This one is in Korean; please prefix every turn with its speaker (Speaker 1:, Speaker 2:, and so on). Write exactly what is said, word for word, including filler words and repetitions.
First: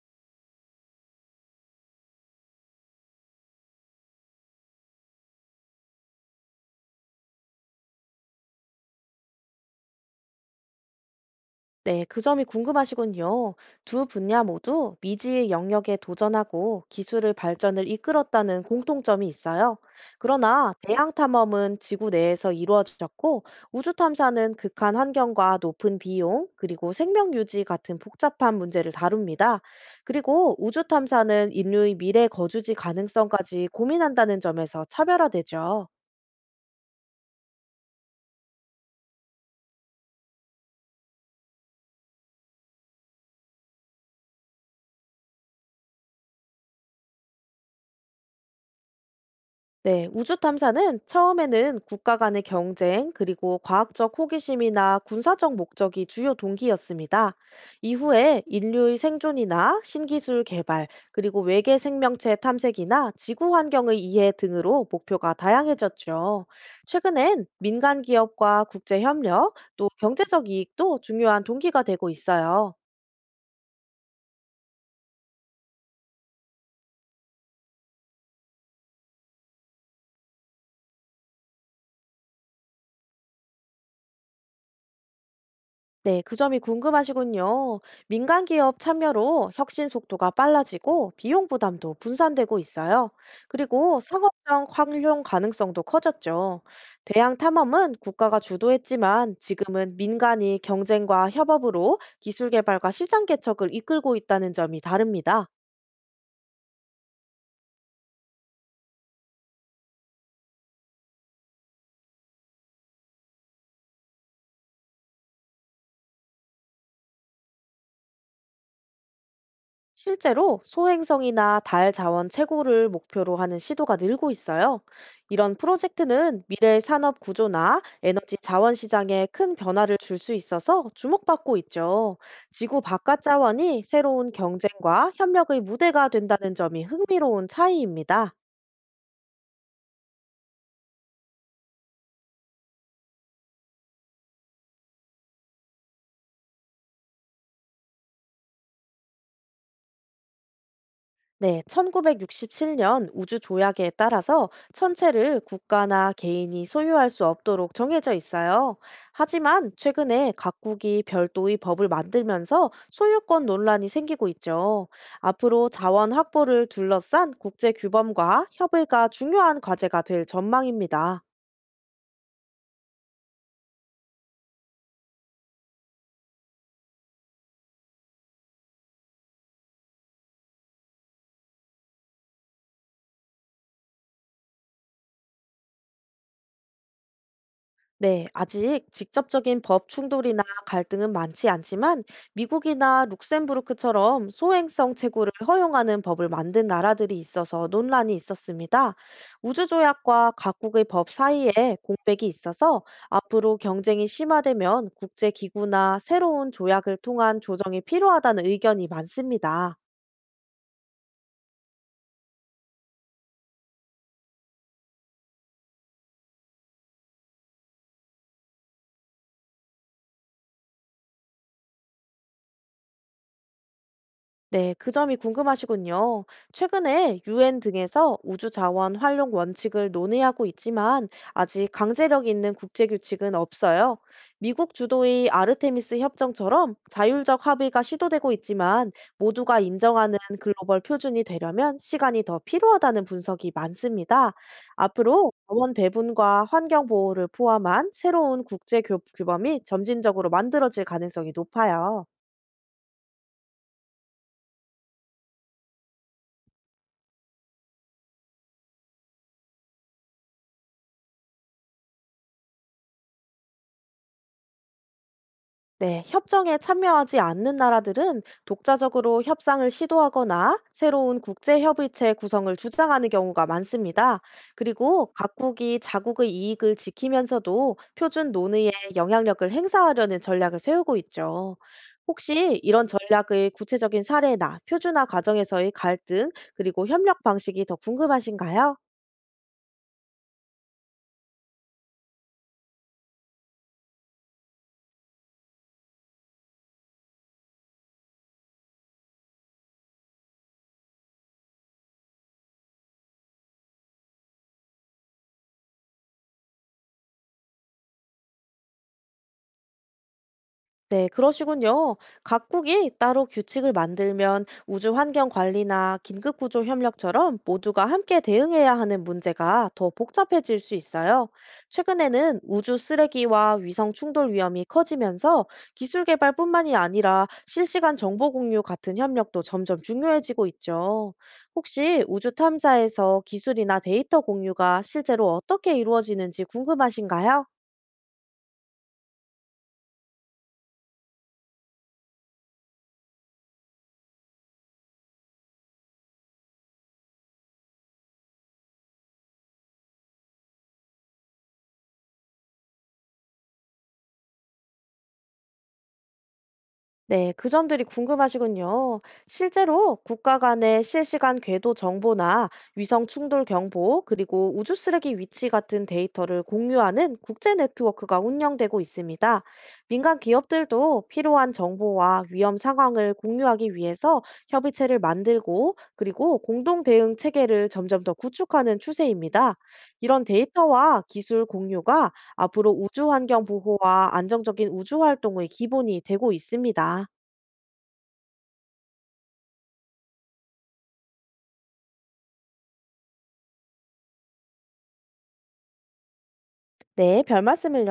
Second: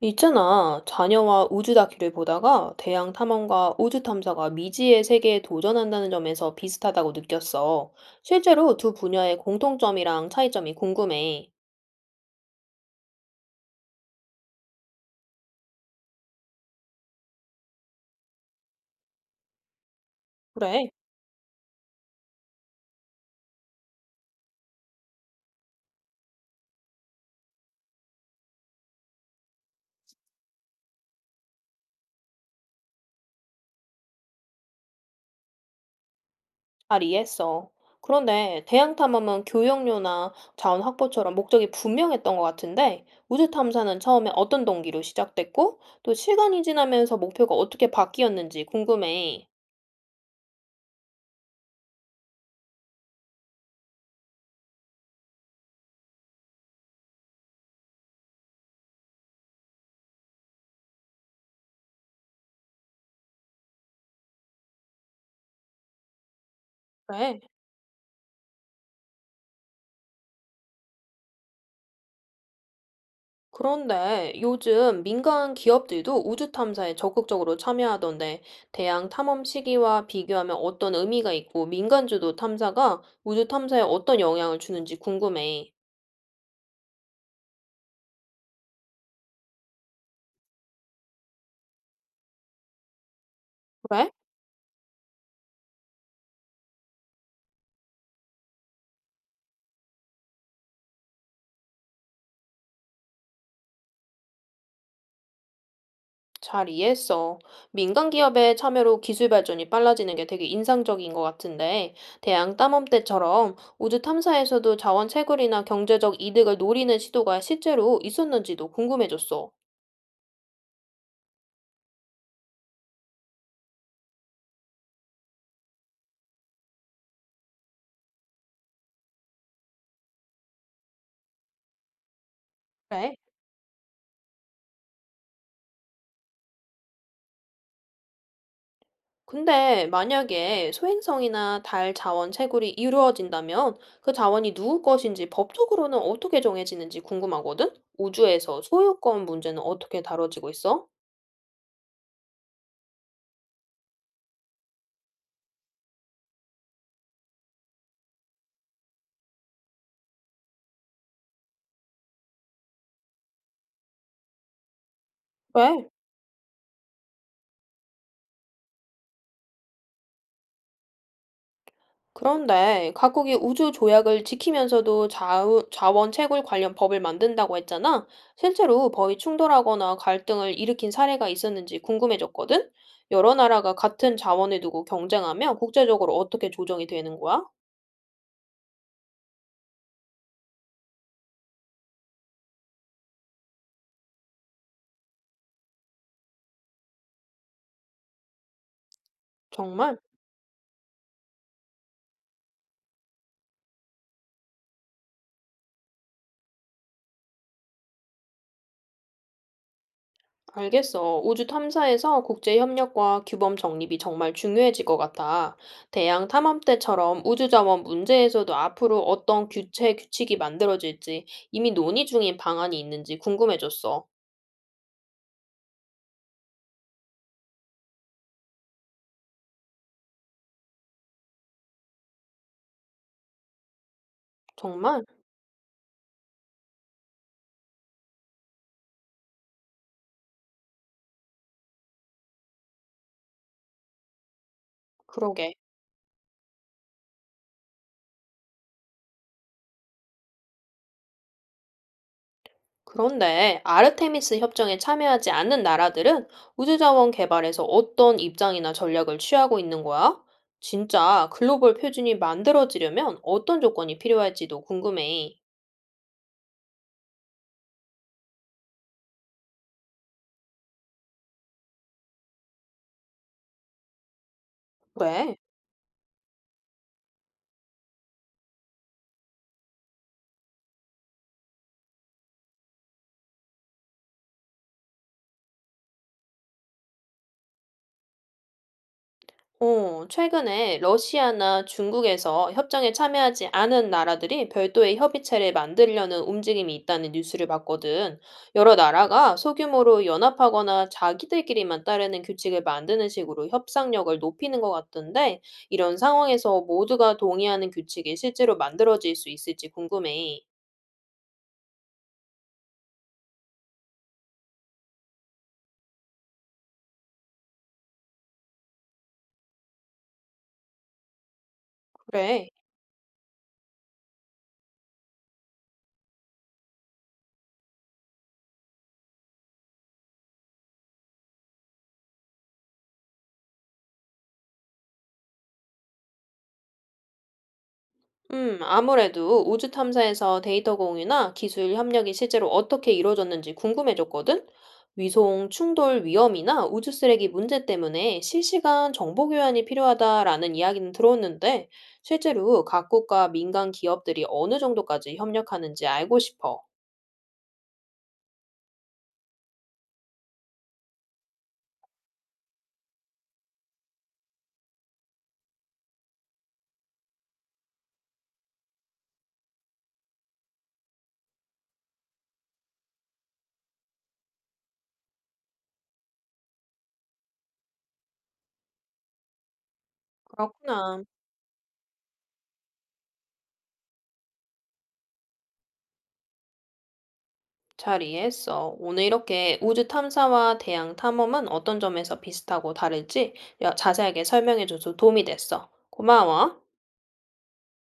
Speaker 1: 있잖아. 자녀와 우주 다큐를 보다가 대양 탐험과 우주 탐사가 미지의 세계에 도전한다는 점에서 비슷하다고 느꼈어. 실제로 두 분야의 공통점이랑 차이점이 궁금해.
Speaker 2: 네, 그 점이 궁금하시군요. 두 분야 모두 미지의 영역에 도전하고 기술의 발전을 이끌었다는 공통점이 있어요. 그러나
Speaker 1: 그래,
Speaker 2: 대양 탐험은 지구 내에서 이루어졌고 우주 탐사는 극한 환경과 높은 비용, 그리고 생명 유지 같은 복잡한 문제를 다룹니다. 그리고 우주 탐사는 인류의 미래 거주지 가능성까지 고민한다는 점에서 차별화되죠.
Speaker 1: 잘 이해했어. 그런데 대양 탐험은 교역료나 자원 확보처럼 목적이 분명했던 것 같은데 우주 탐사는 처음에 어떤 동기로 시작됐고 또 시간이 지나면서 목표가 어떻게 바뀌었는지 궁금해.
Speaker 2: 네, 우주 탐사는 처음에는 국가 간의 경쟁, 그리고 과학적 호기심이나 군사적 목적이 주요 동기였습니다. 이후에 인류의 생존이나 신기술 개발, 그리고 외계 생명체 탐색이나 지구 환경의 이해 등으로 목표가 다양해졌죠.
Speaker 1: 그래.
Speaker 2: 최근엔 민간 기업과 국제 협력, 또 경제적 이익도 중요한 동기가 되고 있어요.
Speaker 1: 그런데 요즘 민간 기업들도 우주 탐사에 적극적으로 참여하던데 대양 탐험 시기와 비교하면 어떤 의미가 있고 민간주도 탐사가 우주 탐사에 어떤 영향을 주는지 궁금해.
Speaker 2: 네, 그 점이 궁금하시군요. 민간 기업 참여로 혁신 속도가 빨라지고 비용 부담도 분산되고 있어요. 그리고
Speaker 1: 그래?
Speaker 2: 상업적 활용 가능성도 커졌죠. 대양 탐험은 국가가 주도했지만 지금은 민간이 경쟁과 협업으로 기술 개발과 시장 개척을 이끌고 있다는 점이 다릅니다.
Speaker 1: 잘 이해했어. 민간 기업의 참여로 기술 발전이 빨라지는 게 되게 인상적인 것 같은데 대양 탐험 때처럼 우주 탐사에서도 자원 채굴이나 경제적 이득을 노리는 시도가 실제로 있었는지도 궁금해졌어.
Speaker 2: 실제로 소행성이나 달 자원 채굴을 목표로 하는 시도가 늘고 있어요. 이런 프로젝트는 미래의 산업 구조나 에너지 자원 시장에 큰 변화를 줄 수 있어서 주목받고 있죠. 지구
Speaker 1: 그래?
Speaker 2: 바깥 자원이 새로운 경쟁과 협력의 무대가 된다는 점이 흥미로운 차이입니다.
Speaker 1: 근데 만약에 소행성이나 달 자원 채굴이 이루어진다면 그 자원이 누구 것인지 법적으로는 어떻게 정해지는지 궁금하거든? 우주에서 소유권 문제는 어떻게 다뤄지고 있어?
Speaker 2: 네, 천구백육십칠 년 우주 조약에 따라서 천체를 국가나 개인이 소유할 수 없도록 정해져 있어요. 하지만 최근에 각국이 별도의 법을 만들면서 소유권 논란이 생기고 있죠. 앞으로
Speaker 1: 왜?
Speaker 2: 자원 확보를 둘러싼 국제 규범과 협의가 중요한 과제가 될 전망입니다.
Speaker 1: 그런데 각국이 우주 조약을 지키면서도 자우, 자원 채굴 관련 법을 만든다고 했잖아. 실제로 법이 충돌하거나 갈등을 일으킨 사례가 있었는지 궁금해졌거든? 여러 나라가 같은 자원을 두고 경쟁하면 국제적으로 어떻게 조정이 되는 거야?
Speaker 2: 네, 아직 직접적인 법 충돌이나 갈등은 많지 않지만 미국이나 룩셈부르크처럼 소행성 채굴을 허용하는 법을 만든 나라들이 있어서 논란이 있었습니다.
Speaker 1: 정말?
Speaker 2: 우주조약과 각국의 법 사이에 공백이 있어서 앞으로 경쟁이 심화되면 국제기구나 새로운 조약을 통한 조정이 필요하다는 의견이 많습니다.
Speaker 1: 알겠어. 우주 탐사에서 국제 협력과 규범 정립이 정말 중요해질 것 같아. 대양 탐험 때처럼 우주 자원 문제에서도 앞으로 어떤 규체 규칙이 만들어질지 이미 논의 중인 방안이 있는지 궁금해졌어.
Speaker 2: 네, 그 점이 궁금하시군요. 최근에 유엔 등에서 우주 자원 활용 원칙을 논의하고 있지만 아직 강제력 있는 국제 규칙은 없어요. 미국
Speaker 1: 정말?
Speaker 2: 주도의 아르테미스 협정처럼 자율적 합의가 시도되고 있지만 모두가 인정하는 글로벌 표준이 되려면 시간이 더 필요하다는 분석이 많습니다. 앞으로
Speaker 1: 그러게.
Speaker 2: 자원 배분과 환경 보호를 포함한 새로운 국제 규- 규범이 점진적으로 만들어질 가능성이 높아요.
Speaker 1: 그런데 아르테미스 협정에 참여하지 않는 나라들은 우주 자원 개발에서 어떤 입장이나 전략을 취하고 있는 거야? 진짜 글로벌 표준이 만들어지려면 어떤 조건이 필요할지도 궁금해.
Speaker 2: 네, 협정에 참여하지 않는 나라들은 독자적으로 협상을 시도하거나 새로운 국제협의체 구성을 주장하는 경우가 많습니다. 그리고
Speaker 1: 그래.
Speaker 2: 각국이 자국의 이익을 지키면서도 표준 논의에 영향력을 행사하려는 전략을 세우고 있죠. 혹시 이런 전략의 구체적인 사례나 표준화 과정에서의 갈등, 그리고 협력 방식이 더 궁금하신가요?
Speaker 1: 어, 최근에 러시아나 중국에서 협정에 참여하지 않은 나라들이 별도의 협의체를 만들려는 움직임이 있다는 뉴스를 봤거든. 여러 나라가 소규모로 연합하거나 자기들끼리만 따르는 규칙을 만드는 식으로 협상력을 높이는 것 같던데, 이런 상황에서 모두가 동의하는 규칙이 실제로 만들어질 수 있을지 궁금해.
Speaker 2: 네, 그러시군요. 각국이 따로 규칙을 만들면 우주 환경 관리나 긴급 구조 협력처럼 모두가 함께 대응해야 하는 문제가 더 복잡해질 수 있어요. 최근에는
Speaker 1: 그래.
Speaker 2: 우주 쓰레기와 위성 충돌 위험이 커지면서 기술 개발뿐만이 아니라 실시간 정보 공유 같은 협력도 점점 중요해지고 있죠. 혹시 우주 탐사에서 기술이나 데이터 공유가 실제로 어떻게 이루어지는지 궁금하신가요?
Speaker 1: 음, 아무래도 우주 탐사에서 데이터 공유나 기술 협력이 실제로 어떻게 이루어졌는지 궁금해졌거든? 위성 충돌 위험이나 우주 쓰레기 문제 때문에 실시간 정보 교환이 필요하다라는 이야기는 들었는데, 실제로 각국과 민간 기업들이 어느 정도까지 협력하는지 알고 싶어.
Speaker 2: 네, 그 점들이 궁금하시군요. 실제로 국가 간의 실시간 궤도 정보나 위성 충돌 경보, 그리고 우주 쓰레기 위치 같은 데이터를 공유하는 국제 네트워크가 운영되고 있습니다. 민간 기업들도 필요한 정보와 위험 상황을 공유하기 위해서 협의체를 만들고, 그리고 공동 대응 체계를 점점 더 구축하는 추세입니다. 이런 데이터와
Speaker 1: 그렇구나.
Speaker 2: 기술 공유가 앞으로 우주 환경 보호와 안정적인 우주 활동의 기본이 되고 있습니다.
Speaker 1: 잘 이해했어. 오늘 이렇게 우주 탐사와 대양 탐험은 어떤 점에서 비슷하고 다를지 야- 자세하게 설명해줘서 도움이 됐어. 고마워.
Speaker 2: 네, 별 말씀을요.